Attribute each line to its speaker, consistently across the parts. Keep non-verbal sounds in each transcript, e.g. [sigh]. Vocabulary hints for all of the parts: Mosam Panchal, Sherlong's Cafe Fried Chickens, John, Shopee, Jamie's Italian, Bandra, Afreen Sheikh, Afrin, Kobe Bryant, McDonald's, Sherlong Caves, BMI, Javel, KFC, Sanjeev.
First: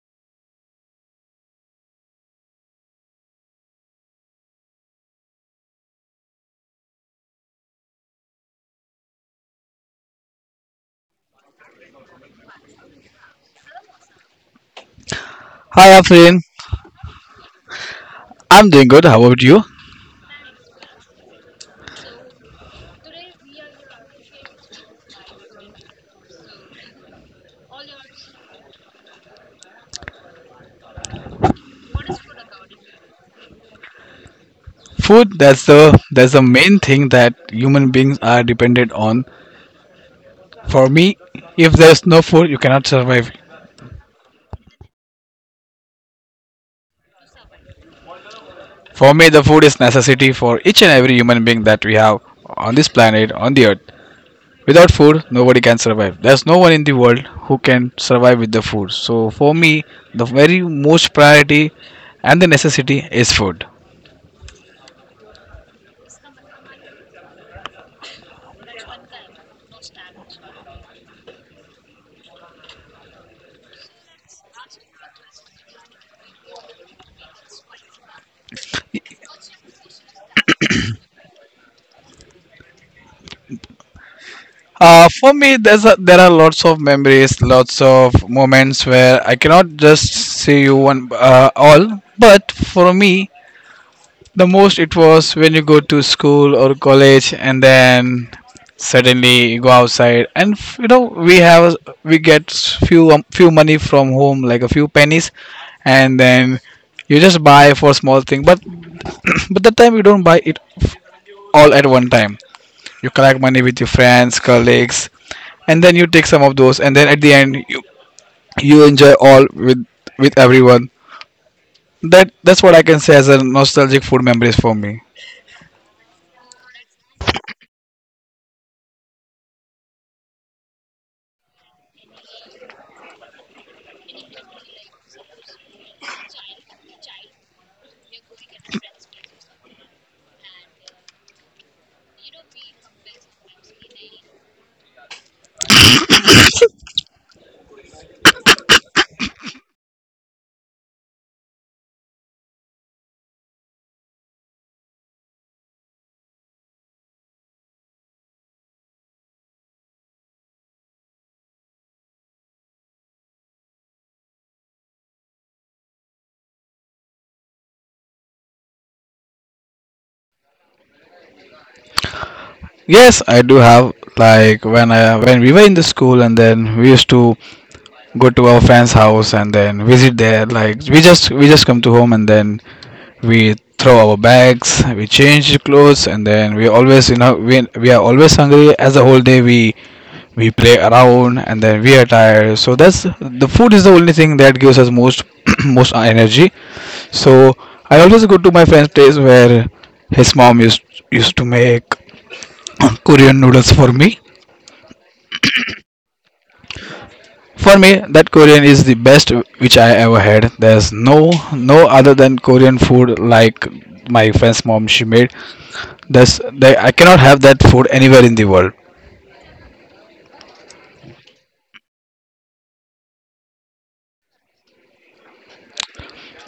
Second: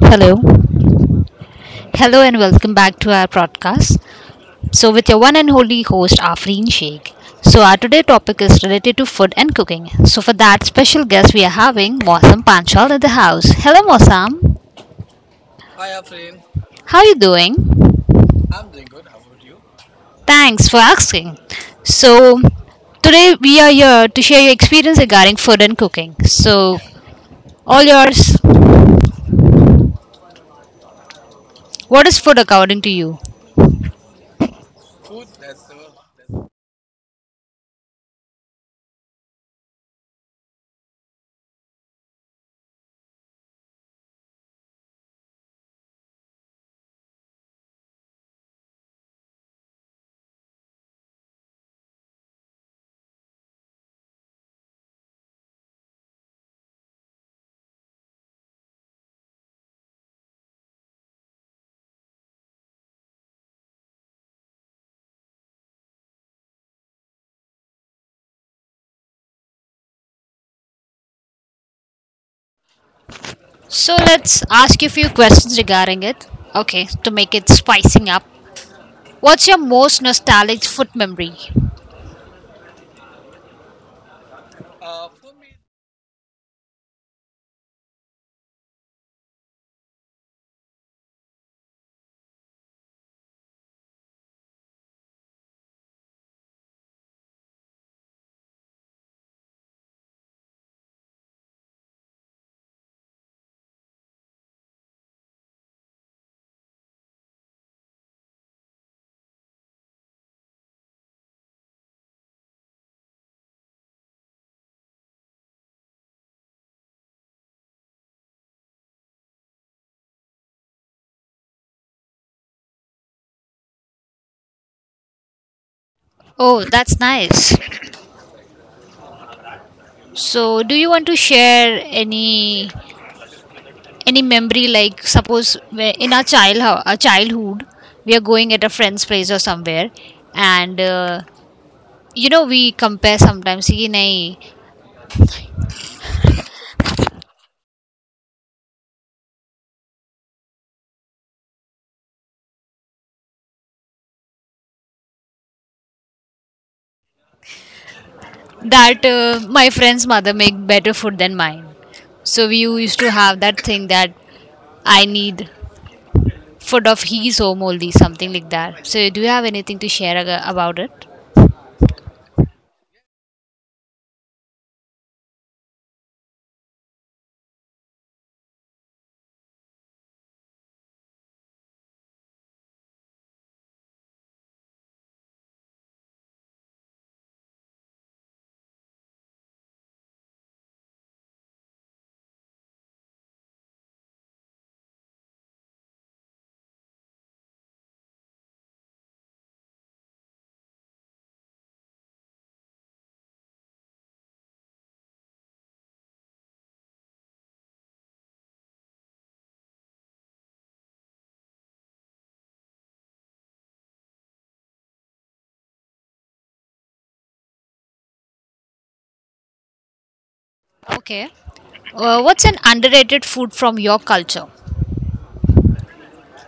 Speaker 1: Hello. Hello and welcome back to our podcast. So with your one and only host Afreen Sheikh. So our today topic is related to food and cooking. So for that special guest we are having Mosam Panchal in the house. Hello Mosam.
Speaker 2: Hi Afrin,
Speaker 1: How are you doing?
Speaker 2: I'm doing good. How about you?
Speaker 1: Thanks for asking. So today we are here to share your experience regarding food and cooking. So all yours. What is food according to you?
Speaker 2: Food, that's the main thing that human beings are dependent on. For me, if there's no food, you cannot survive. For me, the food is necessity for each and every human being that we have on this planet, on the earth. Without food, nobody can survive. There's no one in the world who can survive with the food. So for me, the very most priority and the necessity is food.
Speaker 1: So let's ask you a few questions regarding it. Okay, to make it spicing up. What's your most nostalgic food memory?
Speaker 2: For me, there are lots of memories, lots of moments where I cannot just say you one all. But for me, the most it was when you go to school or college, and then suddenly you go outside, and you know we have we get few few money from home, like a few pennies, and then you just buy for small thing. But that time you don't buy it all at one time. You collect money with your friends, colleagues, and then you take some of those, and then at the end you enjoy all with everyone. That's what I can say as a nostalgic food memories for me.
Speaker 1: Oh, that's nice. So, do you want to share any any memory like suppose in our childhood, we are going at a friend's place or somewhere, and you know we compare sometimes. "Ye nahi, that my friend's mother make better food than mine. So we used to have that thing that I need food of his home only, something like that. So do you have anything to share about it?
Speaker 2: Yes, I do have, like, when I when we were in the school and then we used to go to our friend's house and then visit there, like we just come to home. And then we throw our bags, we change clothes, and then we always we are always hungry as the whole day we play around, and then we are tired. So that's the food is the only thing that gives us most [clears throat] most energy. So I always go to my friend's place where his mom used to make [clears throat] Korean noodles for me. For me, that Korean is the best which I ever had. There's no other than Korean food. Like, my friend's mom, she made this, they- I cannot have that food anywhere in the world.
Speaker 1: Okay. What's an underrated food from your culture?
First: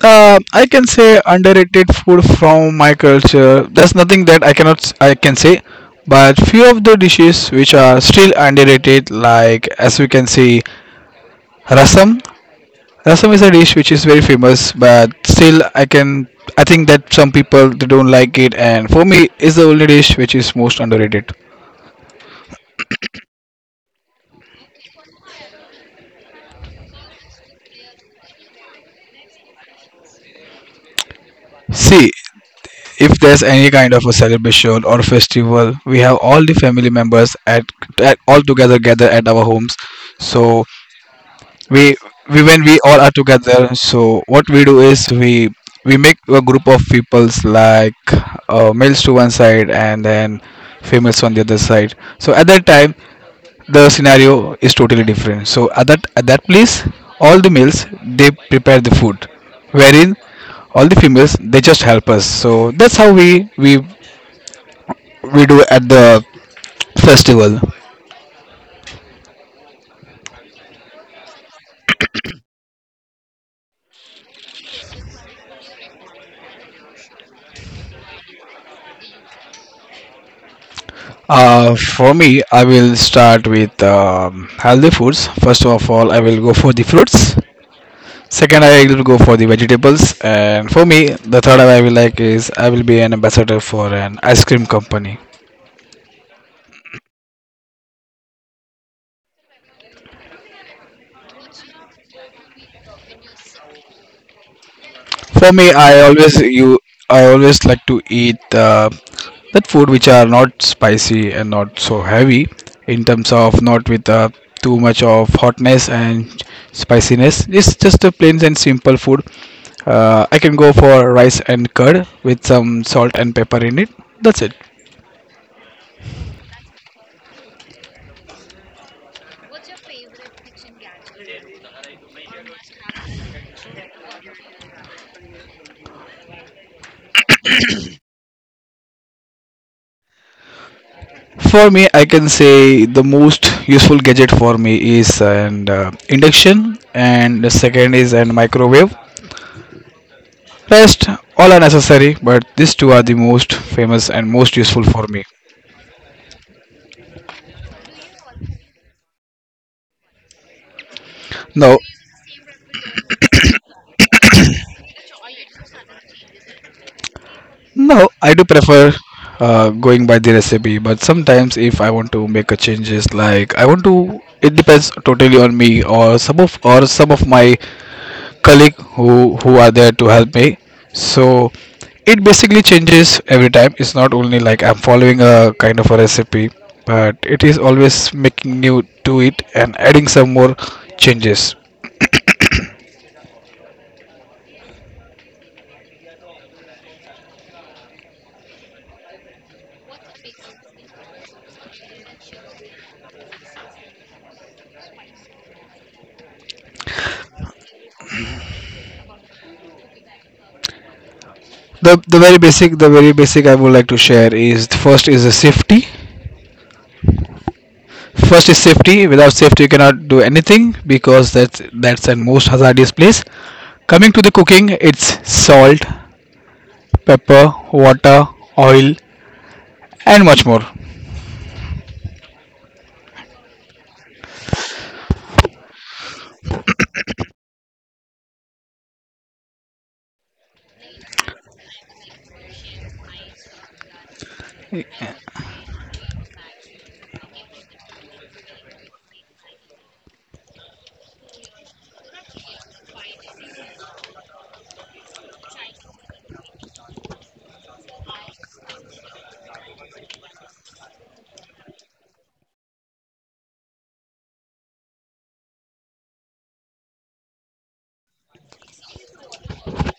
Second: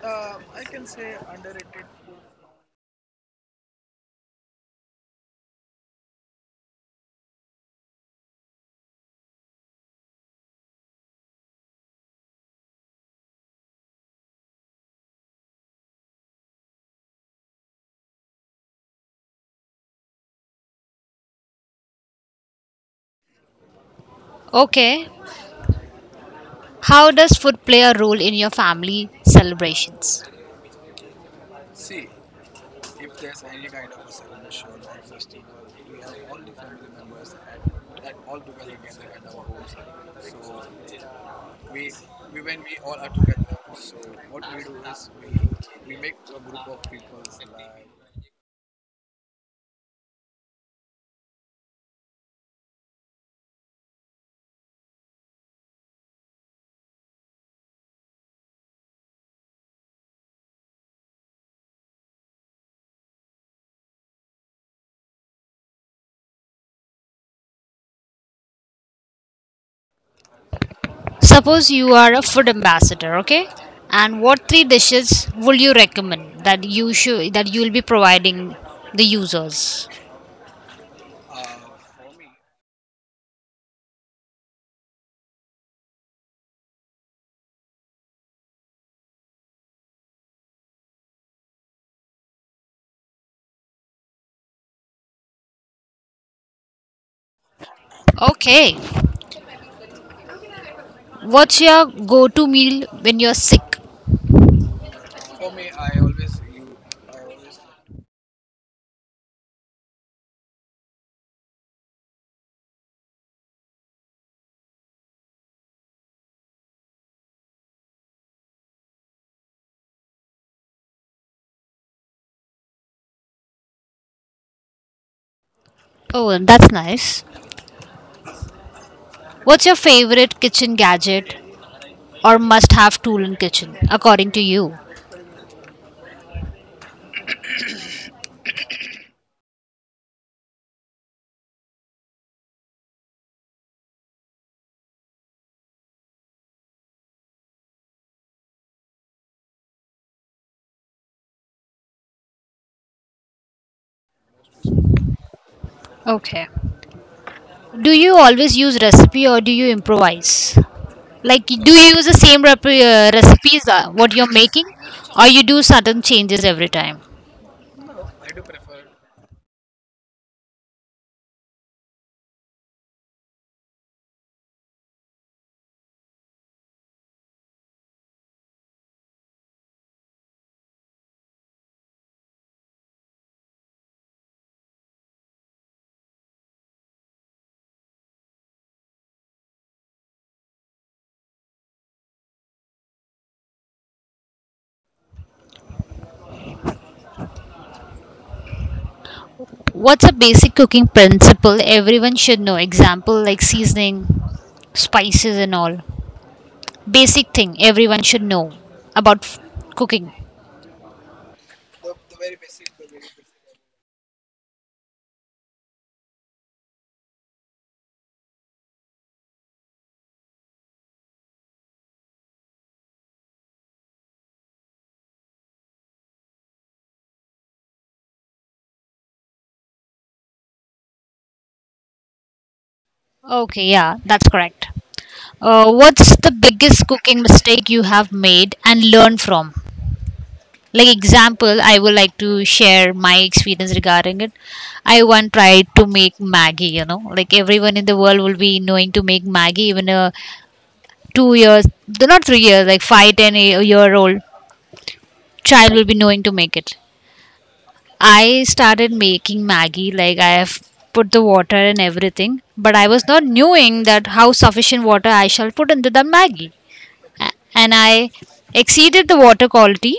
Speaker 2: I can say underrated food from my culture. There's nothing that I cannot I can say, but few of the dishes which are still underrated, like as we can see, rasam. Rasam is a dish which is very famous, but still I think that some people they don't like it, and for me, it's the only dish which is most underrated.
Speaker 1: Okay. How does food play a role in your family celebrations?
Speaker 2: See, if there's any kind of a celebration or festival, we have all the family members at all together gather at our homes. So we we when we all are together, so what we do is we make a group of peoples, like males to one side and then females on the other side. So at that time the scenario is totally different, so at that place all the males they prepare the food, wherein all the females they just help us. So that's how we do at the festival.
Speaker 1: Suppose you are a food ambassador, okay? And what three dishes would you recommend that you should that you will be providing the users?
Speaker 2: For me, I will start with healthy foods. First of all, I will go for the fruits. Second, I will go for the vegetables. And for me, the third I will like is I will be an ambassador for an ice cream company.
Speaker 1: Okay. What's your go-to meal when you're sick?
Speaker 2: For me, I always like to eat that food which are not spicy and not so heavy, in terms of not with too much of hotness and spiciness. It's just a plain and simple food. I can go for rice and curd with some salt and pepper in it. That's it.
Speaker 1: Oh, that's nice. What's your favorite kitchen gadget or must-have tool in kitchen according to you?
Speaker 2: For me, I can say the most useful gadget for me is an induction, and the second is an microwave. Rest all are necessary, but these two are the most famous and most useful for me.
Speaker 1: Okay. Do you always use recipe or do you improvise? Like, do
Speaker 2: No,
Speaker 1: you use the same recipes what you're making, or you do certain changes every time?
Speaker 2: no, I do prefer going by the recipe, but sometimes if I want to make a changes, like I want to, it depends totally on me or some of my colleague who are there to help me. So it basically changes every time. It's not only like I'm following a kind of a recipe, but it is always making new to it and adding some more changes.
Speaker 1: What's a basic cooking principle everyone should know? Example like seasoning, spices, and all. Basic thing everyone should know about cooking.
Speaker 2: The very basic I would like to share is, first is the safety. First is safety. Without safety you cannot do anything, because that's the most hazardous place. Coming to the cooking, it's salt, pepper, water, oil, and much more.
Speaker 1: Okay, yeah, that's correct. What's the biggest cooking mistake you have made and learned from? Like, example, I would like to share my experience regarding it. I once tried to make maggie, you know, like everyone in the world will be knowing to make maggie. Even a 2 years, not 3 years, like 5, 10 year old child will be knowing to make it. I started making maggie, like I have put the water and everything, but I was not knowing that how sufficient water I shall put into the maggie. And I exceeded the water quality,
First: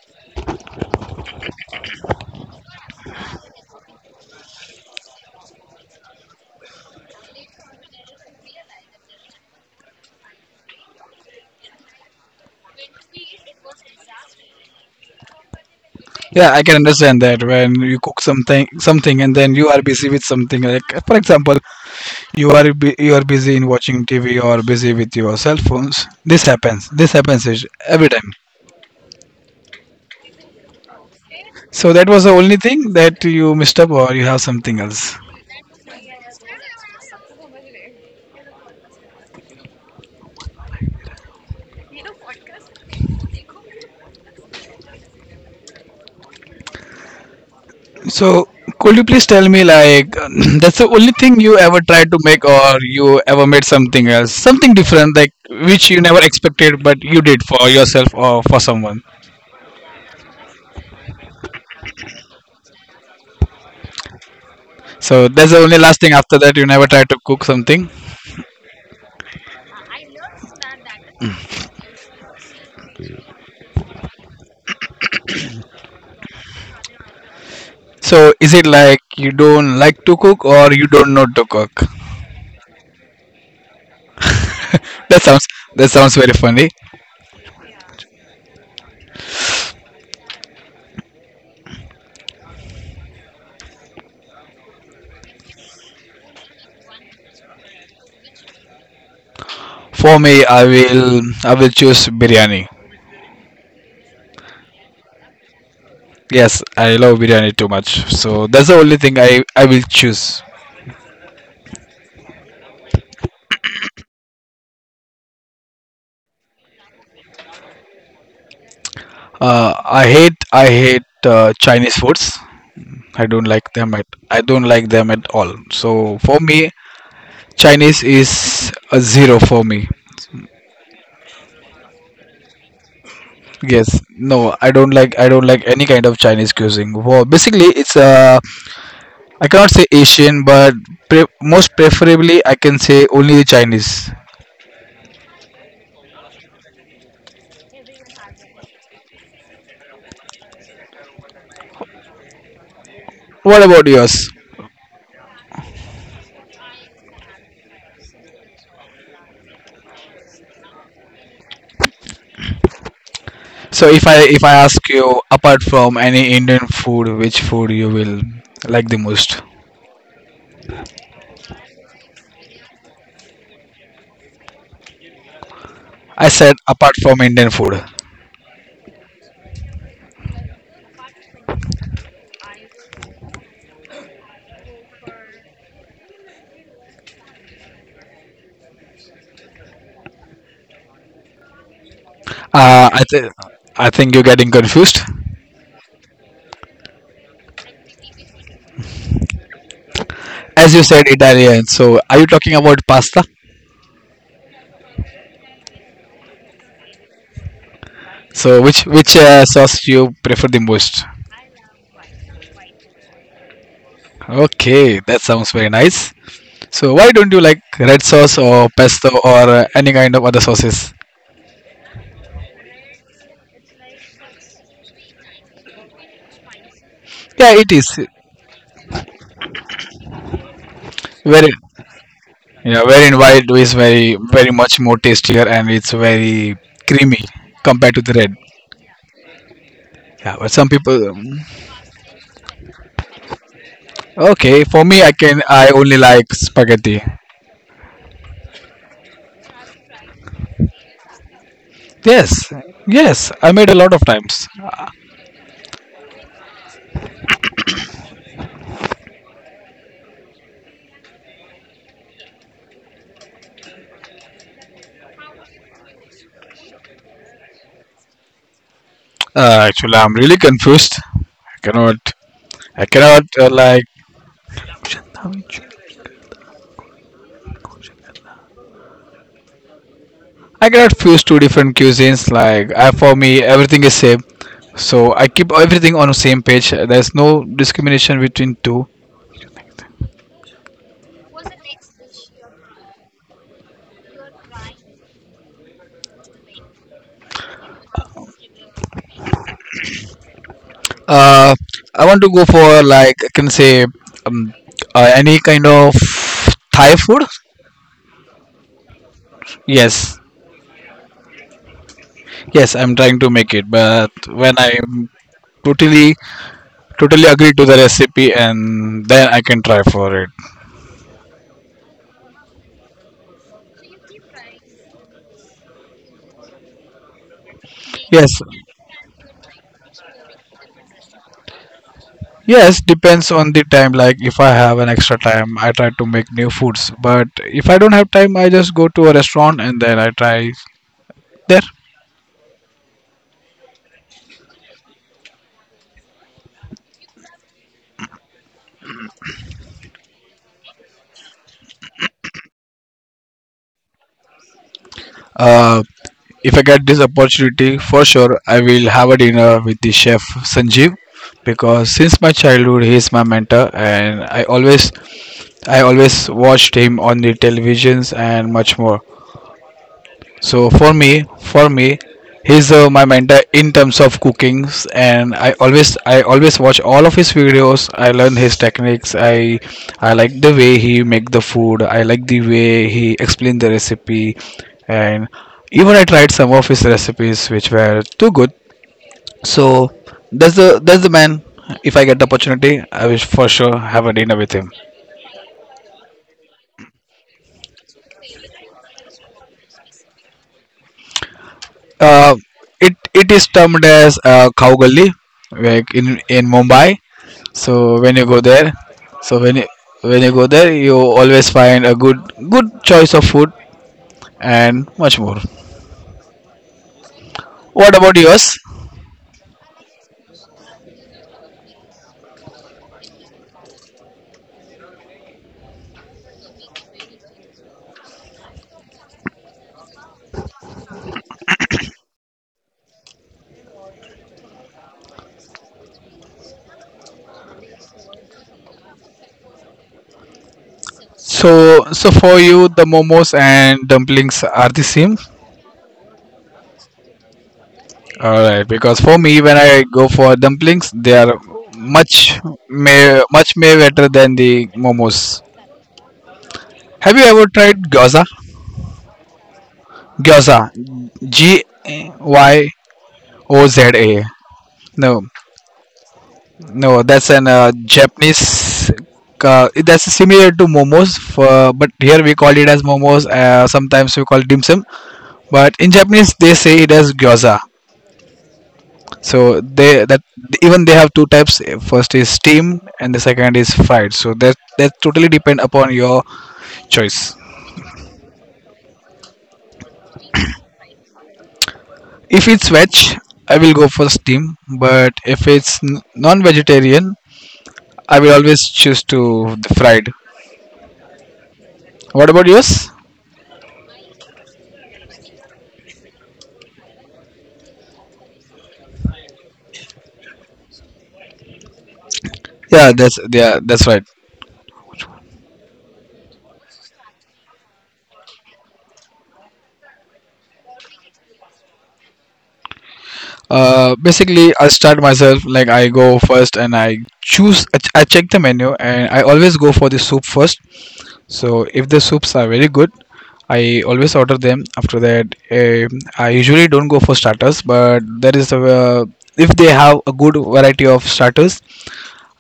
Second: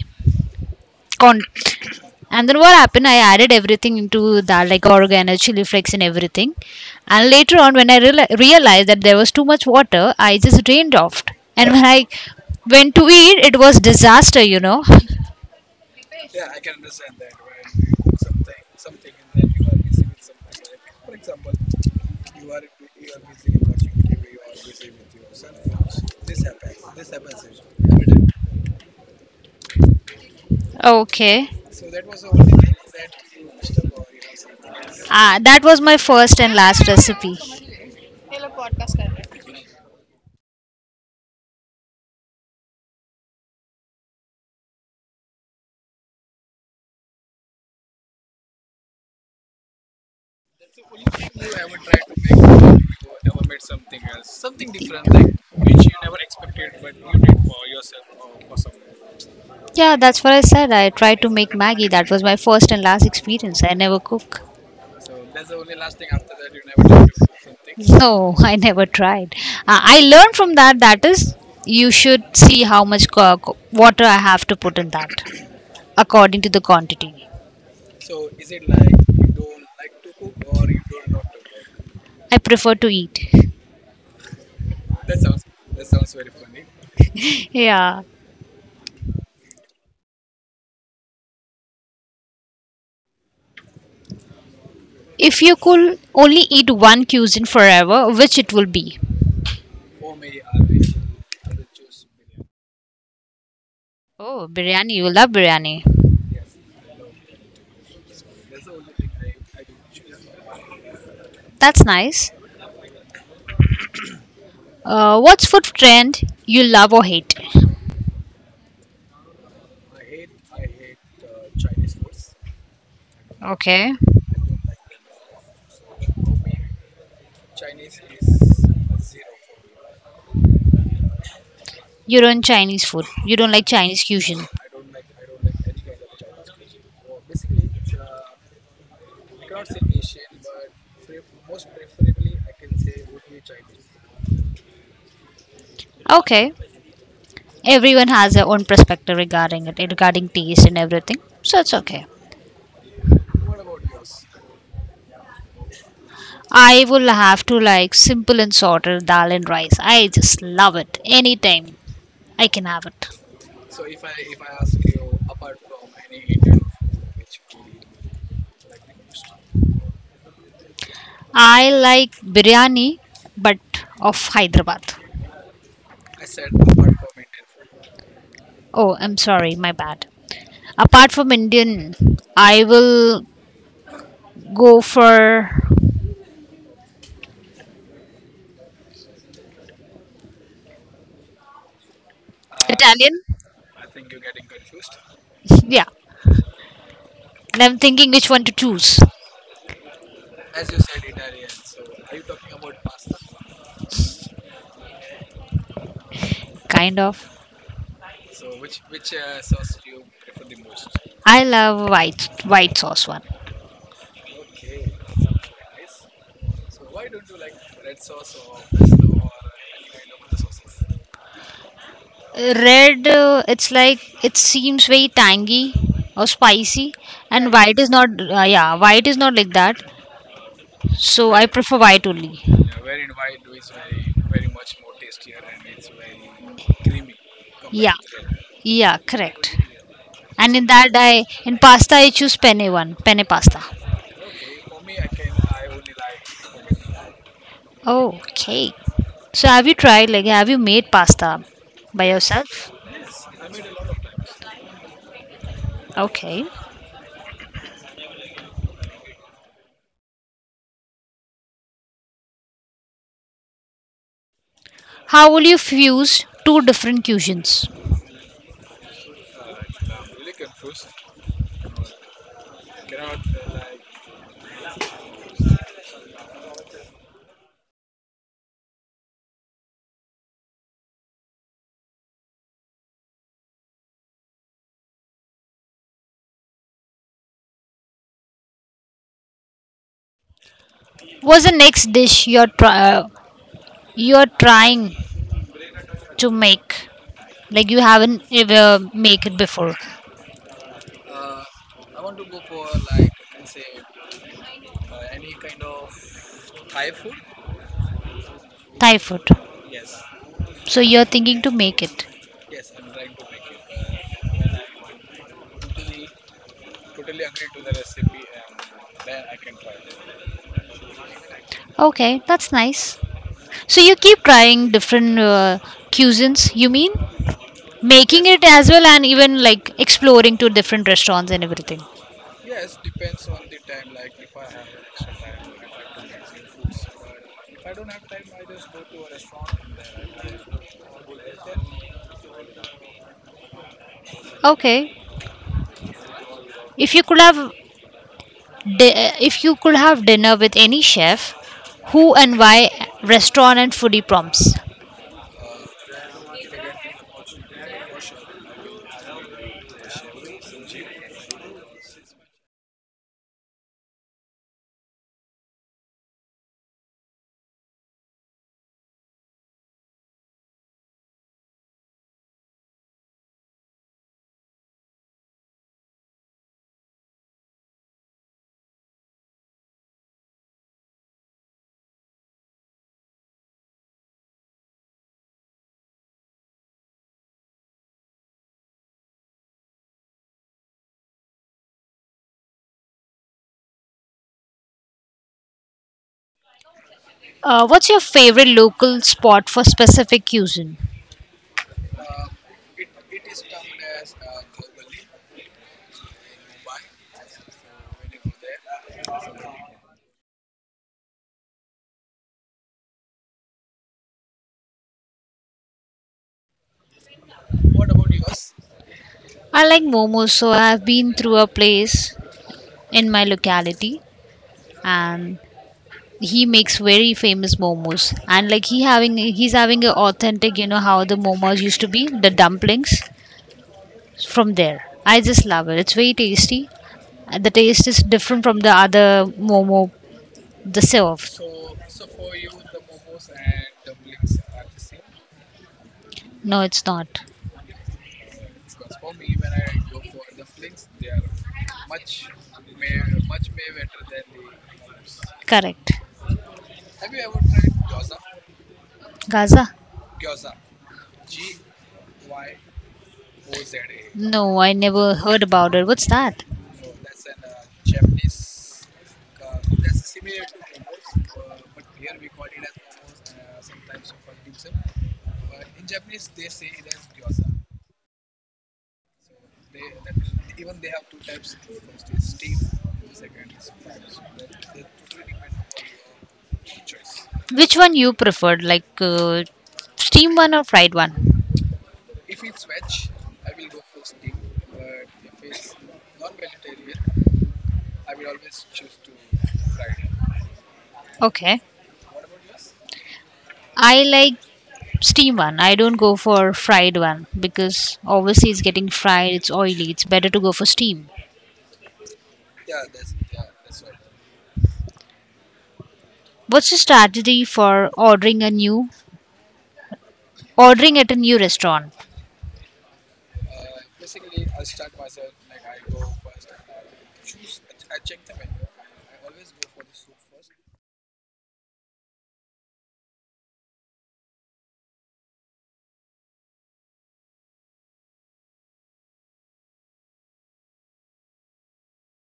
Speaker 1: corn, and then what happened, I added everything into that, like oregano, chili flakes, and everything. And later on, when I realized that there was too much water, I just drained off. And yeah, when I went to eat, it was disaster, you know.
Speaker 2: Yeah, I can understand that when you cook something and then you are busy with something, like for example you are busy in watching TV or busy with your cell phones. Every time.
Speaker 1: [laughs] Okay.
Speaker 2: So that was the only thing that you missed up, or you have something else?
Speaker 1: Ah, that was my first and last recipe.
Speaker 2: So could you please tell me, like, [clears throat] that's the only thing you ever tried to make, or you ever made something else, something different, like which you never expected, but you did for yourself or for someone?
Speaker 1: Yeah, that's what I said, I tried to make maggie. That was my first and last experience. I never cook.
Speaker 2: So that's the only last thing. After that, you never
Speaker 1: Never tried
Speaker 2: tried to
Speaker 1: to cook
Speaker 2: cook something?
Speaker 1: something. No, [laughs] I never tried. I learned from that. That is, you should see how much water I have to put in that according to the quantity.
Speaker 2: So is it like you don't like to cook, or you don't know to cook?
Speaker 1: I prefer to eat.
Speaker 2: That sounds that sounds very funny.
Speaker 1: [laughs] Yeah. If you could only eat one cuisine forever, which it will be?
Speaker 2: For me, I will choose biryani.
Speaker 1: Oh, biryani. You love biryani.
Speaker 2: Yes, I love biryani too much. So that's the only thing I will choose.
Speaker 1: That's nice. What's food trend you love or hate?
Speaker 2: I hate Chinese foods. I don't like them
Speaker 1: Okay.
Speaker 2: at I don't like them at all. So for me, Chinese is a zero for me.
Speaker 1: You don't Chinese food. You don't like
Speaker 2: Yes,
Speaker 1: Chinese fusion.
Speaker 2: no, I don't like any kind of Chinese cuisine. Well, basically, it's I cannot say Asian, but most preferably I can say only the Chinese.
Speaker 1: Okay. Everyone has their own perspective regarding it, regarding taste and everything, so it's okay.
Speaker 2: What about yours?
Speaker 1: I will have to like simple and sorted dal and rice. I just love it, anytime I can have it.
Speaker 2: So if I ask you apart from any Indian food, which food you will like the most?
Speaker 1: I like biryani, but of Hyderabad.
Speaker 2: I said apart from Indian food.
Speaker 1: Oh, I'm sorry, my bad. Apart from Indian, I will go for
Speaker 2: Uh, I
Speaker 1: Italian.
Speaker 2: th- I think you're getting confused.
Speaker 1: Yeah, and I'm thinking which one to choose.
Speaker 2: As you said Italian, so are you talking about pasta?
Speaker 1: Kind of.
Speaker 2: So which sauce you prefer the most?
Speaker 1: I love white white sauce one.
Speaker 2: Okay, that sounds very nice. So why don't you like red sauce or pesto or any kind of other sauces?
Speaker 1: Red, it's like it seems very tangy or spicy,
Speaker 2: Yeah,
Speaker 1: and
Speaker 2: it
Speaker 1: white is
Speaker 2: is
Speaker 1: not. Yeah, white is not like that. So I
Speaker 2: very.
Speaker 1: prefer white only.
Speaker 2: Yeah, wherein white is very, very much more tastier, and it's very creamy compared
Speaker 1: Yeah,
Speaker 2: to the red.
Speaker 1: yeah, correct.
Speaker 2: Yeah, but
Speaker 1: And in
Speaker 2: some
Speaker 1: that,
Speaker 2: people.
Speaker 1: I in pasta I choose penne one, penne pasta.
Speaker 2: Okay, for me, I can. I only like spaghetti.
Speaker 1: Okay. So have you tried like have you made pasta by
Speaker 2: Yes,
Speaker 1: yourself?
Speaker 2: yes, I made a lot of times.
Speaker 1: Okay. How will you fuse two different cuisines?
Speaker 2: Actually, I'm really confused. I cannot. I cannot like. I cannot fuse two different cuisines. Like for me, everything is same. So I keep everything on the same page. There's no discrimination between two.
Speaker 1: What's the next dish you're you're trying to make, like you haven't ever make it before?
Speaker 2: Uh, I want to go for, like I can say, um, any kind of Thai food.
Speaker 1: Thai food.
Speaker 2: Yes,
Speaker 1: So you're thinking to make it.
Speaker 2: yes, I'm trying to make it, but when I'm totally totally agree to the recipe, and then I can try for it.
Speaker 1: Okay, that's nice. So you keep trying different cuisines, you mean, making
Speaker 2: Yes,
Speaker 1: it as well and even like exploring to different restaurants and everything.
Speaker 2: yes, depends on the time. Like if I have an extra time, I try to make new foods. But if I don't have time, I just go to a restaurant and then I try there.
Speaker 1: Okay. If you could have if you could have dinner with any chef, who and why? Restaurant and foodie prompts.
Speaker 2: Uh, if I get this opportunity, for sure I will have a dinner with the chef Sanjeev, because since my childhood he is my mentor, and I always watched him on the televisions and much more. So for me, he's my mentor in terms of cookings, and I always watch all of his videos. I learn his techniques. I like the way he make the food. I like the way he explain the recipe, and even I tried some of his recipes which were too good. So that's the man. If I get the opportunity, I will for sure have a dinner with him.
Speaker 1: What's your favorite local spot for specific cuisine?
Speaker 2: Uh, it is termed as Khaugalli, like in Mumbai. So when you go there, so when you, when you go there, you always find a good choice of food and much more. What about yours?
Speaker 1: I like momos, so I have been through a place in my locality, and he makes very famous momos. And like he having, he's having an authentic, you know how the momos used to be, the dumplings from there. I just love it. It's very tasty. And the taste is different from the other momo, the serve.
Speaker 2: So for you, the momos and dumplings are the same?
Speaker 1: No, it's not.
Speaker 2: All right, because for me, when I go for dumplings, they are much much may better than the momos.
Speaker 1: Correct.
Speaker 2: Have you ever tried gyoza?
Speaker 1: Gaza.
Speaker 2: Gyoza, G Y O Z A.
Speaker 1: No, I
Speaker 2: No,
Speaker 1: never heard about it. What's that?
Speaker 2: no, that's an Japanese. That's similar to momos, but here we call it as momos. Sometimes we call dim sum, but in Japanese they say it as gyoza. So they that even they have two types. First is steam, and the second is fried. So that totally depend upon your choice.
Speaker 1: Which one you preferred, like steam one or fried one?
Speaker 2: If it's veg, I will go for steam, but if it's non-vegetarian, I will always choose to the fried.
Speaker 1: Okay,
Speaker 2: What about yours?
Speaker 1: I like steam one. I don't go for fried one because obviously it's getting fried, it's oily. It's better to go for steam.
Speaker 2: Yeah, that's right.
Speaker 1: What's the strategy for ordering at a new restaurant?
Speaker 2: Basically, I start myself, like I go first and I choose. I check the menu and I always go for the soup first. So if the soups are very good, I always order them. After that, I usually don't go for starters, but there is a if they have a good variety of starters,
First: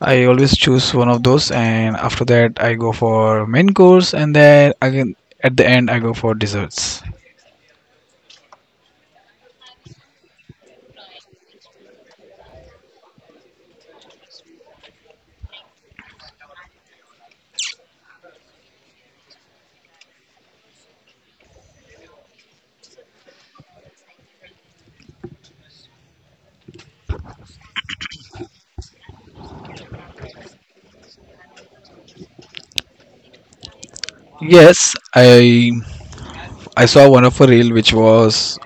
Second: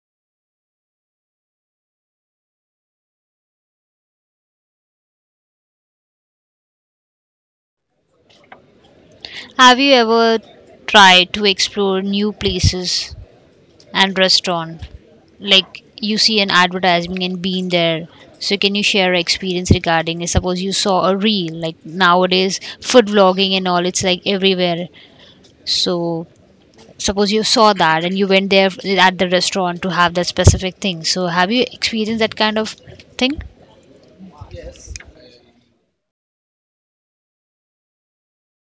Speaker 2: I always choose one of those. And after that, I go for main course, and then again at the end, I go for desserts.
Speaker 1: Have you ever tried to explore new places and restaurant, like you see an advertisement and been there, so can you share your experience regarding it? Suppose you saw a reel, like nowadays food vlogging and all, it's like everywhere. So suppose you saw that and you went there at the restaurant to have that specific thing, so have you experienced that kind of thing?
Speaker 2: Yes, I saw one of a reel which was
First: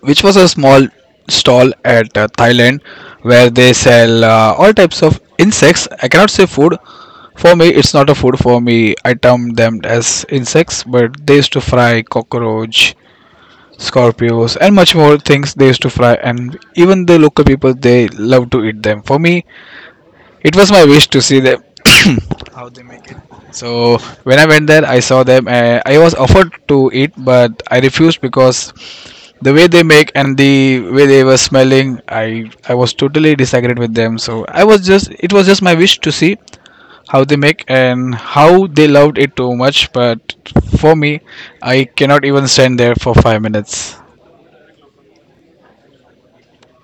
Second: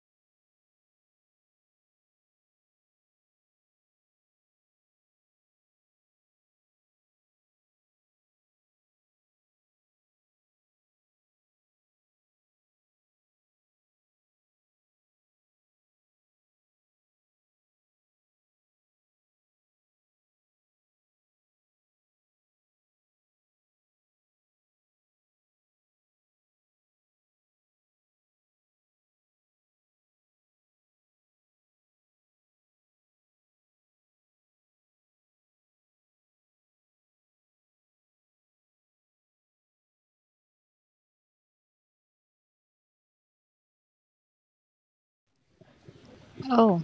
Speaker 2: a small stall at Thailand where they sell all types of insects. I cannot say food. For me, it's not a food. For me, I term them as insects, but they used to fry cockroach, scorpions, and much more things they used to fry. And even the local people, they love to eat them. For me, it was my wish to see them [coughs] how they make it. So when I went there, I saw them. And I was offered to eat, but I refused because the way they make and the way they were smelling, I was totally disagreed with them. So I was just it was just my wish to see how they make and how they loved it too much. But for me, I cannot even stand there for 5 minutes.
Speaker 1: Oh.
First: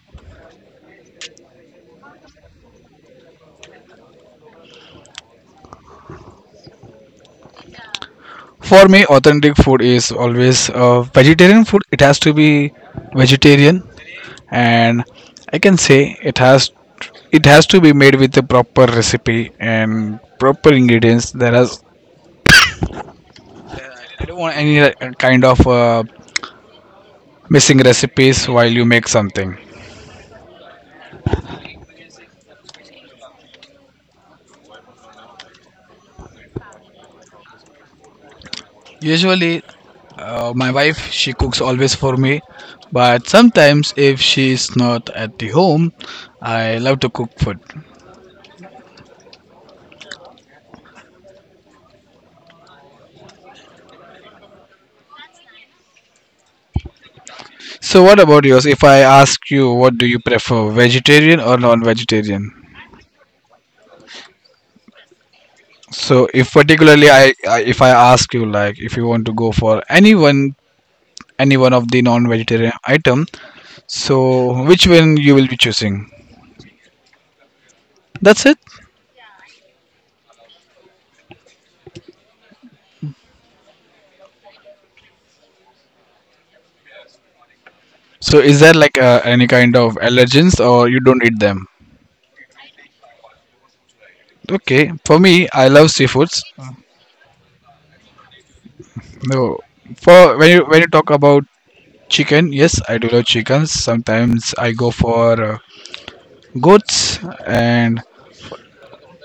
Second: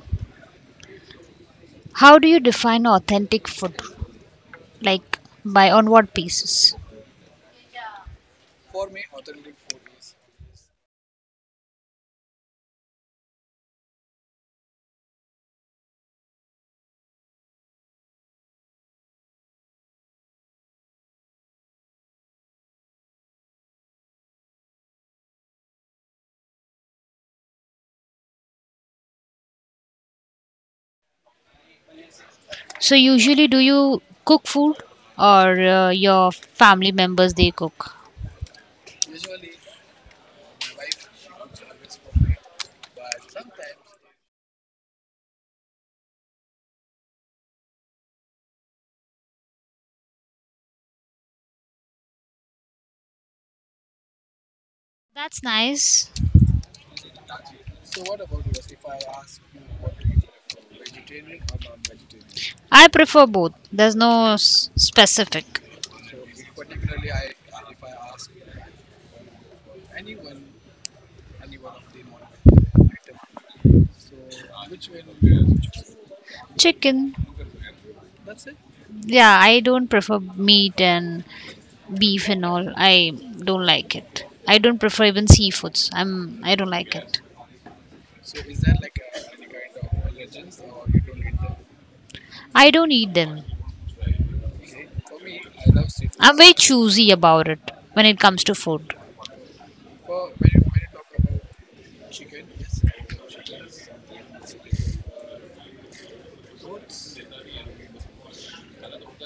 Speaker 1: How do you define authentic food, like by on what basis?
Speaker 2: For me, authentic food is always vegetarian food. It has to be vegetarian, and I can say it has to be made with a proper recipe and proper ingredients. There has I don't want any kind of missing recipes while you make something.
Speaker 1: So usually do you cook food or your family members they cook?
Speaker 2: Usually, my wife she cooks always for me, but sometimes if she is not at the home, I love to cook food.
Speaker 1: That's nice.
Speaker 2: So, what about yours? If I ask you, what do you prefer, vegetarian or non-vegetarian?
Speaker 1: I prefer both. There's no specific.
Speaker 2: So, if particularly I if I ask you like if you want to go for any one of the non-vegetarian item, so which one you will be choosing?
Speaker 1: Chicken.
Speaker 2: That's it.
Speaker 1: Yeah, I don't prefer meat and beef and all. I don't like it. I don't prefer even seafoods. I don't like it.
Speaker 2: So is there like any kind of allergens or you don't eat them?
Speaker 1: I don't eat them.
Speaker 2: Okay, for me, I love
Speaker 1: I'm
Speaker 2: seafoods.
Speaker 1: very choosy about it when it comes to food.
Speaker 2: No, for when you talk about chicken, yes, I do love chickens. Sometimes I go for goats, and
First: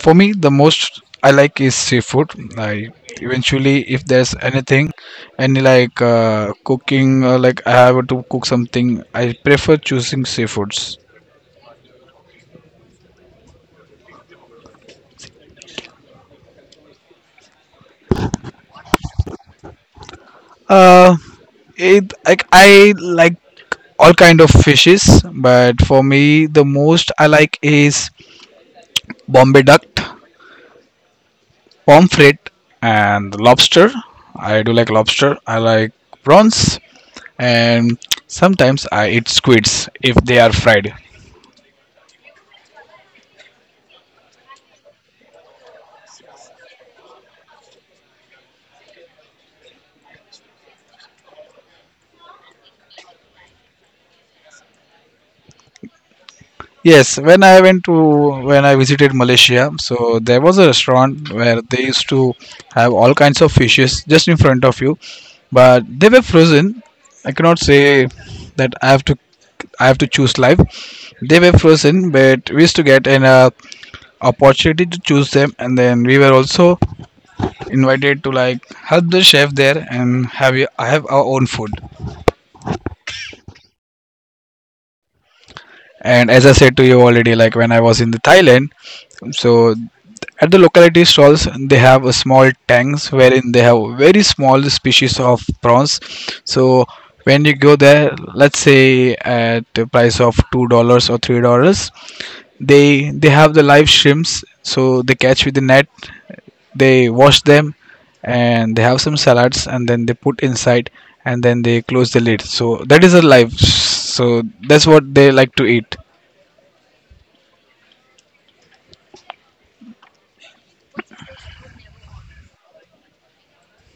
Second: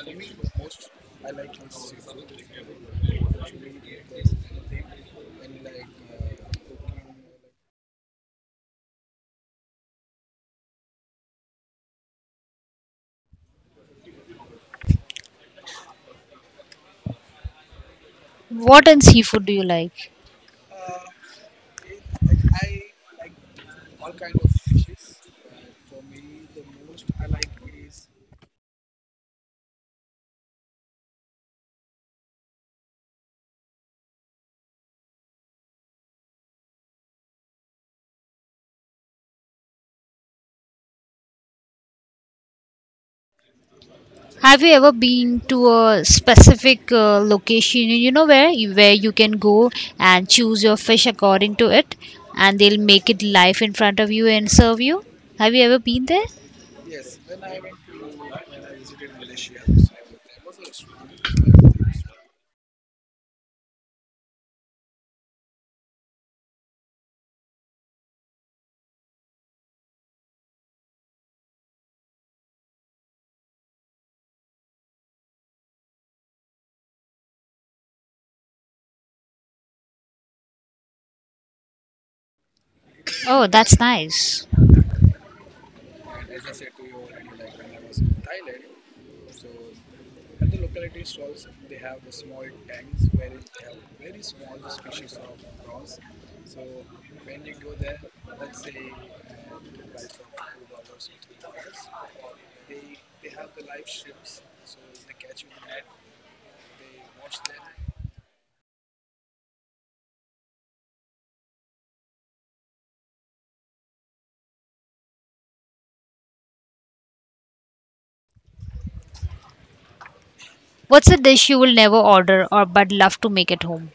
Speaker 2: for me, the most I like is seafood. I eventually, if there's anything, any like cooking, like I have to cook something, I prefer choosing seafoods.
Speaker 1: What in seafood do you like?
Speaker 2: Uh, it like I like all kind of fishes, but for me the most I like is Bombay duck, pomfret, and lobster. I do like lobster. I like prawns, and sometimes I eat squids if they are fried.
Speaker 1: Have you ever been to a specific location, you know, where you can go and choose your fish according to it, and they'll make it live in front of you and serve you? Have you ever been there?
Speaker 2: Yes, when I went to when I visited Malaysia, so there was a restaurant where they used to have all kinds of fishes just in front of you, but they were frozen. I cannot say that I have to choose live. They were frozen, but we used to get an opportunity to choose them, and then we were also invited to like help the chef there and have our own food.
Speaker 1: Oh, that's nice.
Speaker 2: And as I said to you already, like when I was in the Thailand, so at the locality stalls they have a small tanks wherein they have very small species of prawns. So when you go there, let's say at the price of $2 or $3, they have the live shrimps. So they catch with the net, they wash them, and they have some salads and then they put inside, and then they close the lid. So that is a life. So that's what they like to eat.
Speaker 1: What's a dish you will never order or but love to make at home?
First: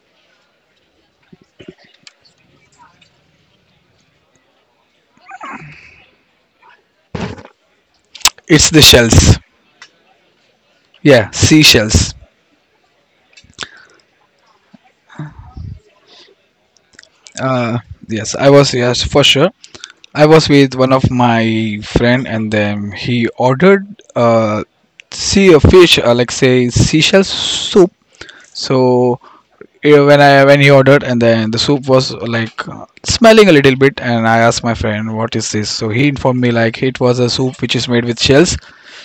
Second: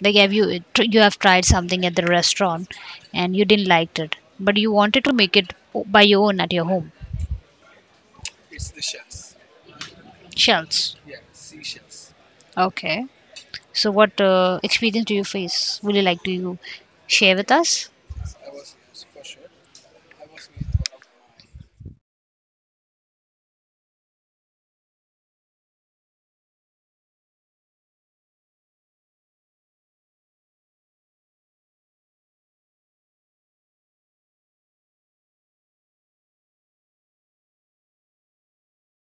Speaker 1: Like have you you have tried something at the restaurant and you didn't like it, but you wanted to make it by your own at your home?
Speaker 2: It's the shells.
Speaker 1: Shells.
Speaker 2: Yeah, seashells.
Speaker 1: Okay. So, what experience do you face? Would you like to you share with
Speaker 2: uh
Speaker 1: us?
Speaker 2: yes, I was, yes, for sure. I was with one of my friend and then he ordered, uh see a fish like say seashell soup. So yeah, when I when he ordered and then the soup was like smelling a little bit, and I asked my friend what is this. So he informed me like it was a soup which is made with shells,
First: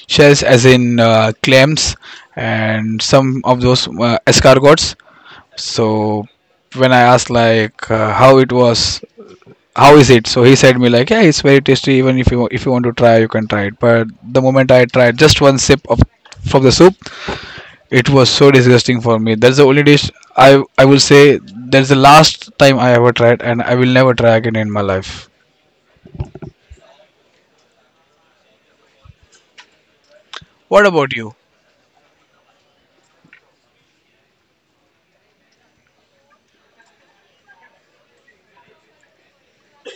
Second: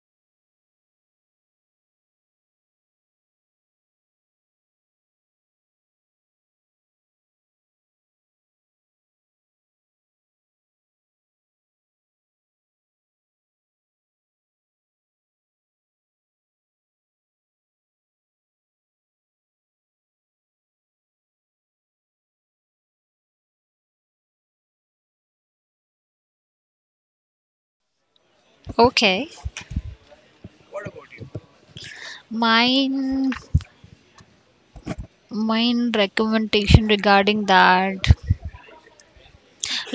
Speaker 2: shells as in clams and some of those escargots. So when I asked like how is it, so he said me like yeah, it's very tasty, even if you want to try, you can try it. But the moment I tried just one sip of from the soup, it was so disgusting for me. That's the only dish I will say that's the last time I ever tried, and I will never try again in my life.
Speaker 1: Okay,
Speaker 2: What about you?
Speaker 1: mine mine recommendation regarding that,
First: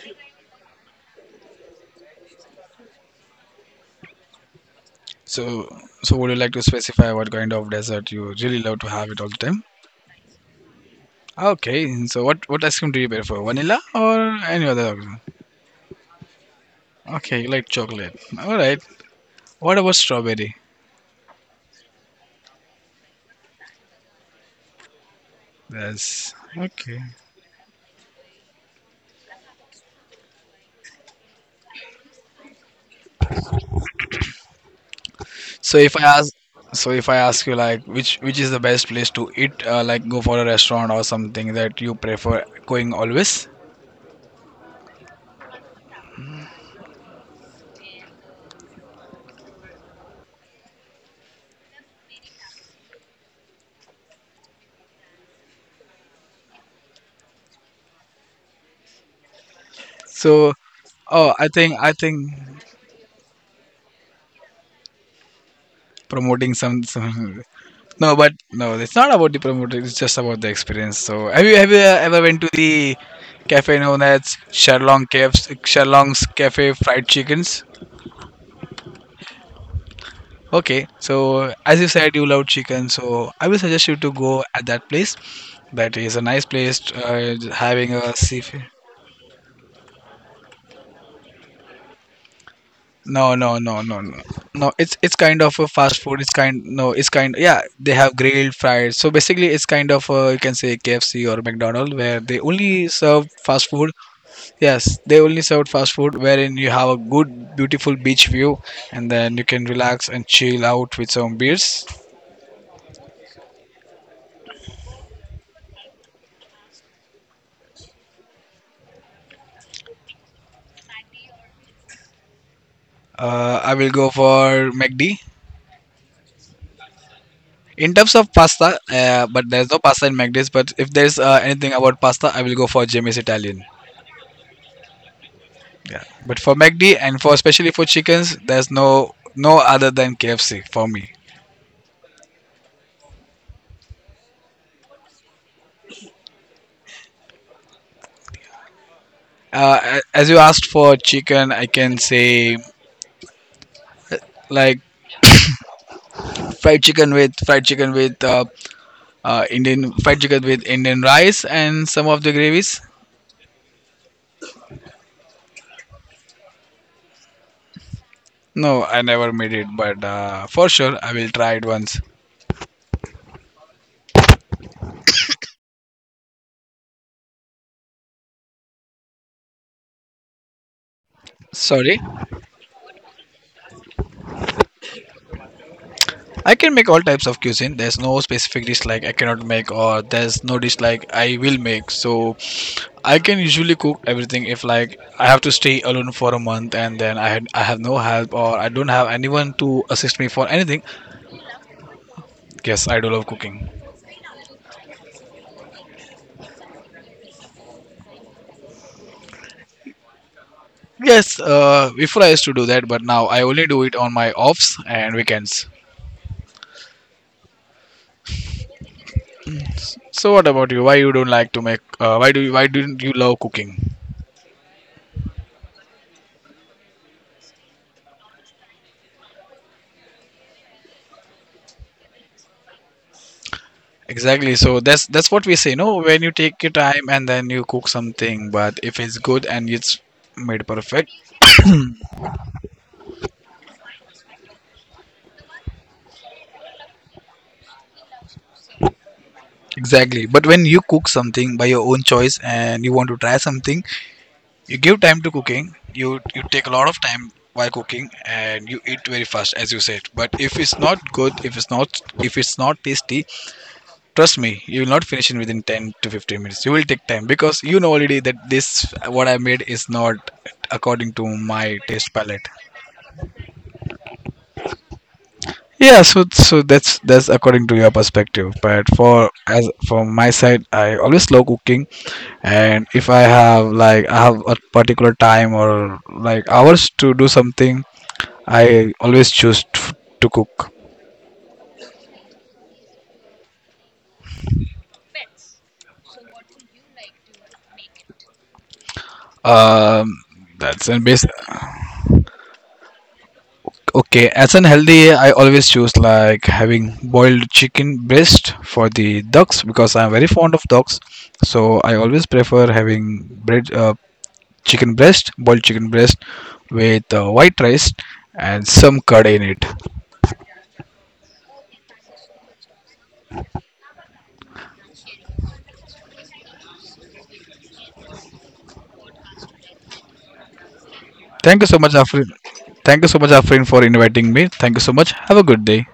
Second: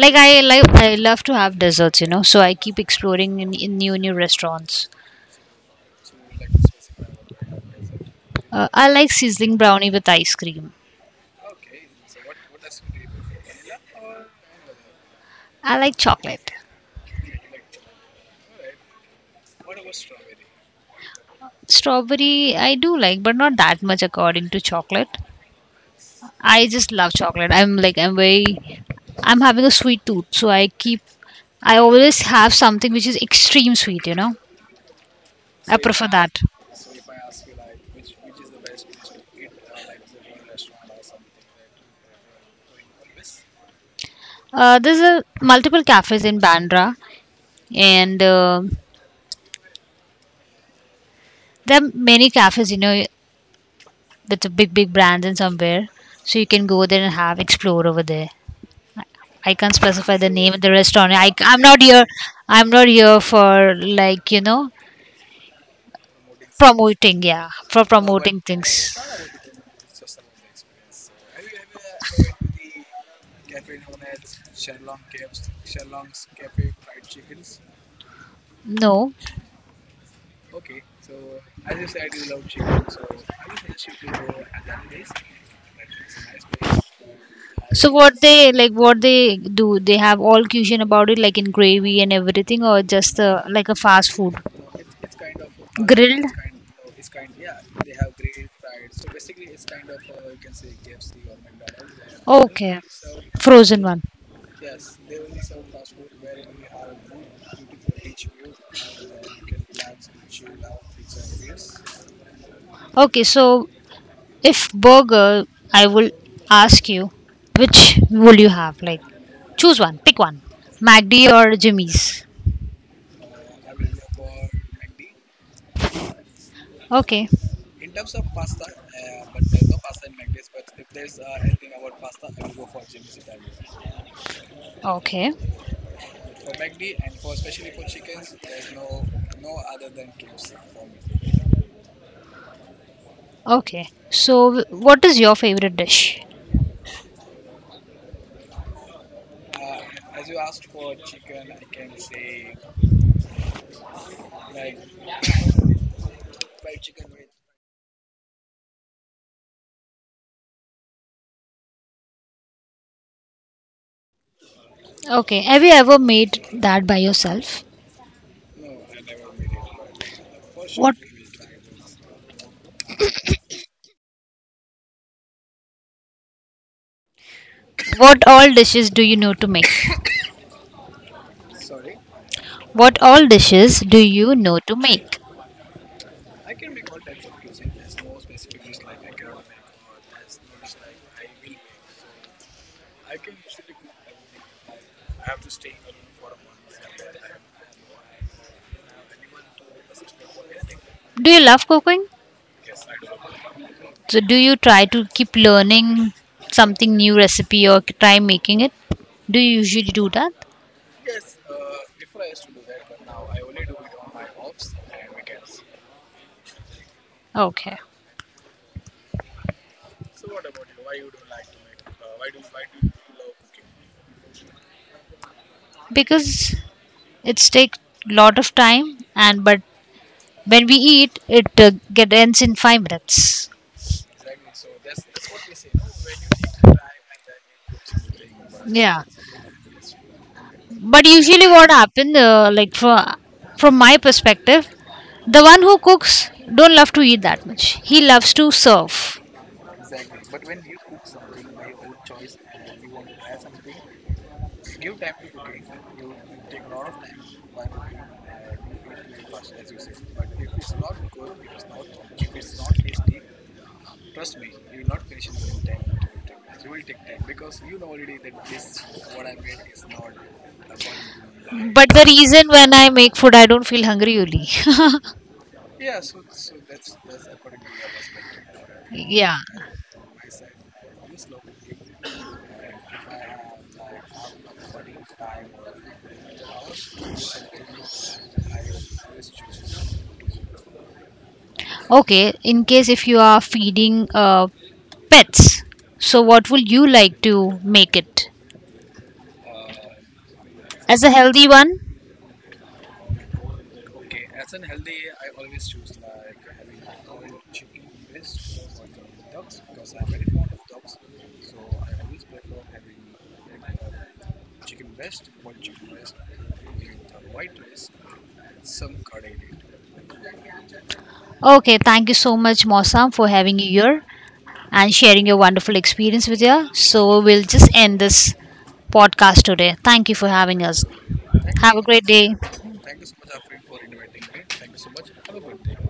Speaker 1: like I like I love to have desserts, you know, so I keep exploring in new new restaurants.
Speaker 2: So so would you like to specify what kind of dessert you really love to
Speaker 1: I
Speaker 2: have
Speaker 1: like
Speaker 2: it all the
Speaker 1: sizzling
Speaker 2: time?
Speaker 1: brownie with ice cream.
Speaker 2: Okay, so what ice cream do you prefer, vanilla or any other?
Speaker 1: I like chocolate.
Speaker 2: Okay, you like chocolate. All right. What about strawberry?
Speaker 1: Strawberry I do like but not that much according to chocolate.
Speaker 2: Yes.
Speaker 1: I just
Speaker 2: Okay.
Speaker 1: love chocolate. I'm very. I'm having a sweet tooth, so I keep I always have something which is extreme sweet, you know.
Speaker 2: So
Speaker 1: I
Speaker 2: if I
Speaker 1: prefer
Speaker 2: ask,
Speaker 1: that.
Speaker 2: so if I ask you like which is the best place to eat, like go for a restaurant or something that you prefer going always.
Speaker 1: There's a multiple cafes in Bandra, and there are many cafes, you know, with a big big brands in somewhere, so you can go there and have explore over there. I can't specify the
Speaker 2: So
Speaker 1: name of the restaurant.
Speaker 2: oh, I
Speaker 1: I'm
Speaker 2: think
Speaker 1: not
Speaker 2: I
Speaker 1: here.
Speaker 2: think
Speaker 1: I'm not here for like you know
Speaker 2: promoting some,
Speaker 1: promoting,
Speaker 2: some
Speaker 1: yeah, for
Speaker 2: [laughs] no, but
Speaker 1: promoting things.
Speaker 2: no, it's not about the promoting. It's just about the experience. So have you ever went to the cafe known as Sherlong Caves, Sherlong's Cafe Fried Chickens?
Speaker 1: No.
Speaker 2: Okay, so as you said, you love chicken, so I will suggest you to go at that place. That is a nice place,
Speaker 1: So
Speaker 2: having a
Speaker 1: what they
Speaker 2: seafood.
Speaker 1: like what they do, they have all cuisine about it, like in gravy and everything, or just
Speaker 2: No, no,
Speaker 1: like a
Speaker 2: no, no,
Speaker 1: fast
Speaker 2: no,
Speaker 1: food?
Speaker 2: no. It's kind of a fast food. It's
Speaker 1: Grilled.
Speaker 2: kind, no, it's kind, yeah. They have grilled, fried. So basically, it's kind of you can say KFC or McDonald's where they
Speaker 1: Okay,
Speaker 2: only
Speaker 1: they
Speaker 2: serve fast
Speaker 1: frozen
Speaker 2: food.
Speaker 1: one.
Speaker 2: Yes, they only serve fast food wherein you have a good, beautiful beach view, and then you can relax and chill out with some beers.
Speaker 1: Okay, so if burger, I will ask you, which will you have? Like, choose one, pick one. MacD or Jimmy's?
Speaker 2: I will go for McD.
Speaker 1: Okay,
Speaker 2: In terms of pasta, but there's no pasta in McD's. But if there's anything about pasta, I will go for Jamie's Italian.
Speaker 1: okay,
Speaker 2: Yeah. But for McD and for especially for chickens, there's no other than KFC for me.
Speaker 1: okay. So, what is your favorite dish?
Speaker 2: As you asked for chicken, I can say like fried chicken with Indian fried chicken with Indian rice and some of the gravies.
Speaker 1: Okay, have you ever made that by yourself?
Speaker 2: No, I never made it, but for
Speaker 1: What?
Speaker 2: sure I will try it once.
Speaker 1: What all dishes do you know to make?
Speaker 2: Sorry.
Speaker 1: What all dishes do you know to make?
Speaker 2: I can make all types of cuisine. There's no specific dish like I cannot make, or there's no dish like I will make. So I can usually cook everything. If like I have to stay alone for a month, and then I have no help or I don't have anyone to assist me for anything,
Speaker 1: Do you love cooking?
Speaker 2: yes, I do love cooking.
Speaker 1: So do you try to keep learning something new recipe or try making it? Do you usually do that?
Speaker 2: Yes, before I used to do that, but now I only do it on my offs and weekends.
Speaker 1: Okay.
Speaker 2: So what about you? Why you don't like to make? Why didn't you love cooking?
Speaker 1: Because it's take lot of time, and but when we eat it get ends in 5 minutes.
Speaker 2: Exactly. So that's what we say, no? When you take your time and then you cook something, but if
Speaker 1: Yeah.
Speaker 2: it's good and it's made
Speaker 1: But
Speaker 2: perfect,
Speaker 1: usually what happen, like from my perspective, the one who cooks don't love to eat that much, he loves to serve.
Speaker 2: exactly. But when you cook something by your own choice and you want to try something, you give time to cooking. You take a lot of time while cooking and you eat very fast, as you said. But if it's not good, if it's not tasty, trust me, you will not finish it within 10 to 15 minutes. You will take time because you know already that this what I made is not according to my
Speaker 1: But the
Speaker 2: taste palette.
Speaker 1: reason, when I make food I don't feel hungry only. [laughs]
Speaker 2: Yeah, so that's according to your perspective, but for
Speaker 1: Yeah.
Speaker 2: as from my side, I always love cooking. And if I have, like, I have a particular time or like hours to do something, I always choose to cook.
Speaker 1: Okay, in case if you are feeding pets, so what would you like to make it
Speaker 2: um that's and
Speaker 1: as a
Speaker 2: base.
Speaker 1: healthy one?
Speaker 2: Okay, as an healthy, I always choose like having boiled chicken breast for the ducks, because I'm very fond of ducks. So I always prefer having bread chicken breast, boiled chicken breast with white rice and some curd in it.
Speaker 1: Okay, thank you so much Mosam for having you here and sharing your wonderful experience with you. So we'll just end this podcast today. Thank you for having us.
Speaker 2: Thank you so
Speaker 1: Have a
Speaker 2: much,
Speaker 1: great
Speaker 2: Afrin.
Speaker 1: day.
Speaker 2: Thank you so much, Afrin, for inviting me. Thank you so much. Have a good day.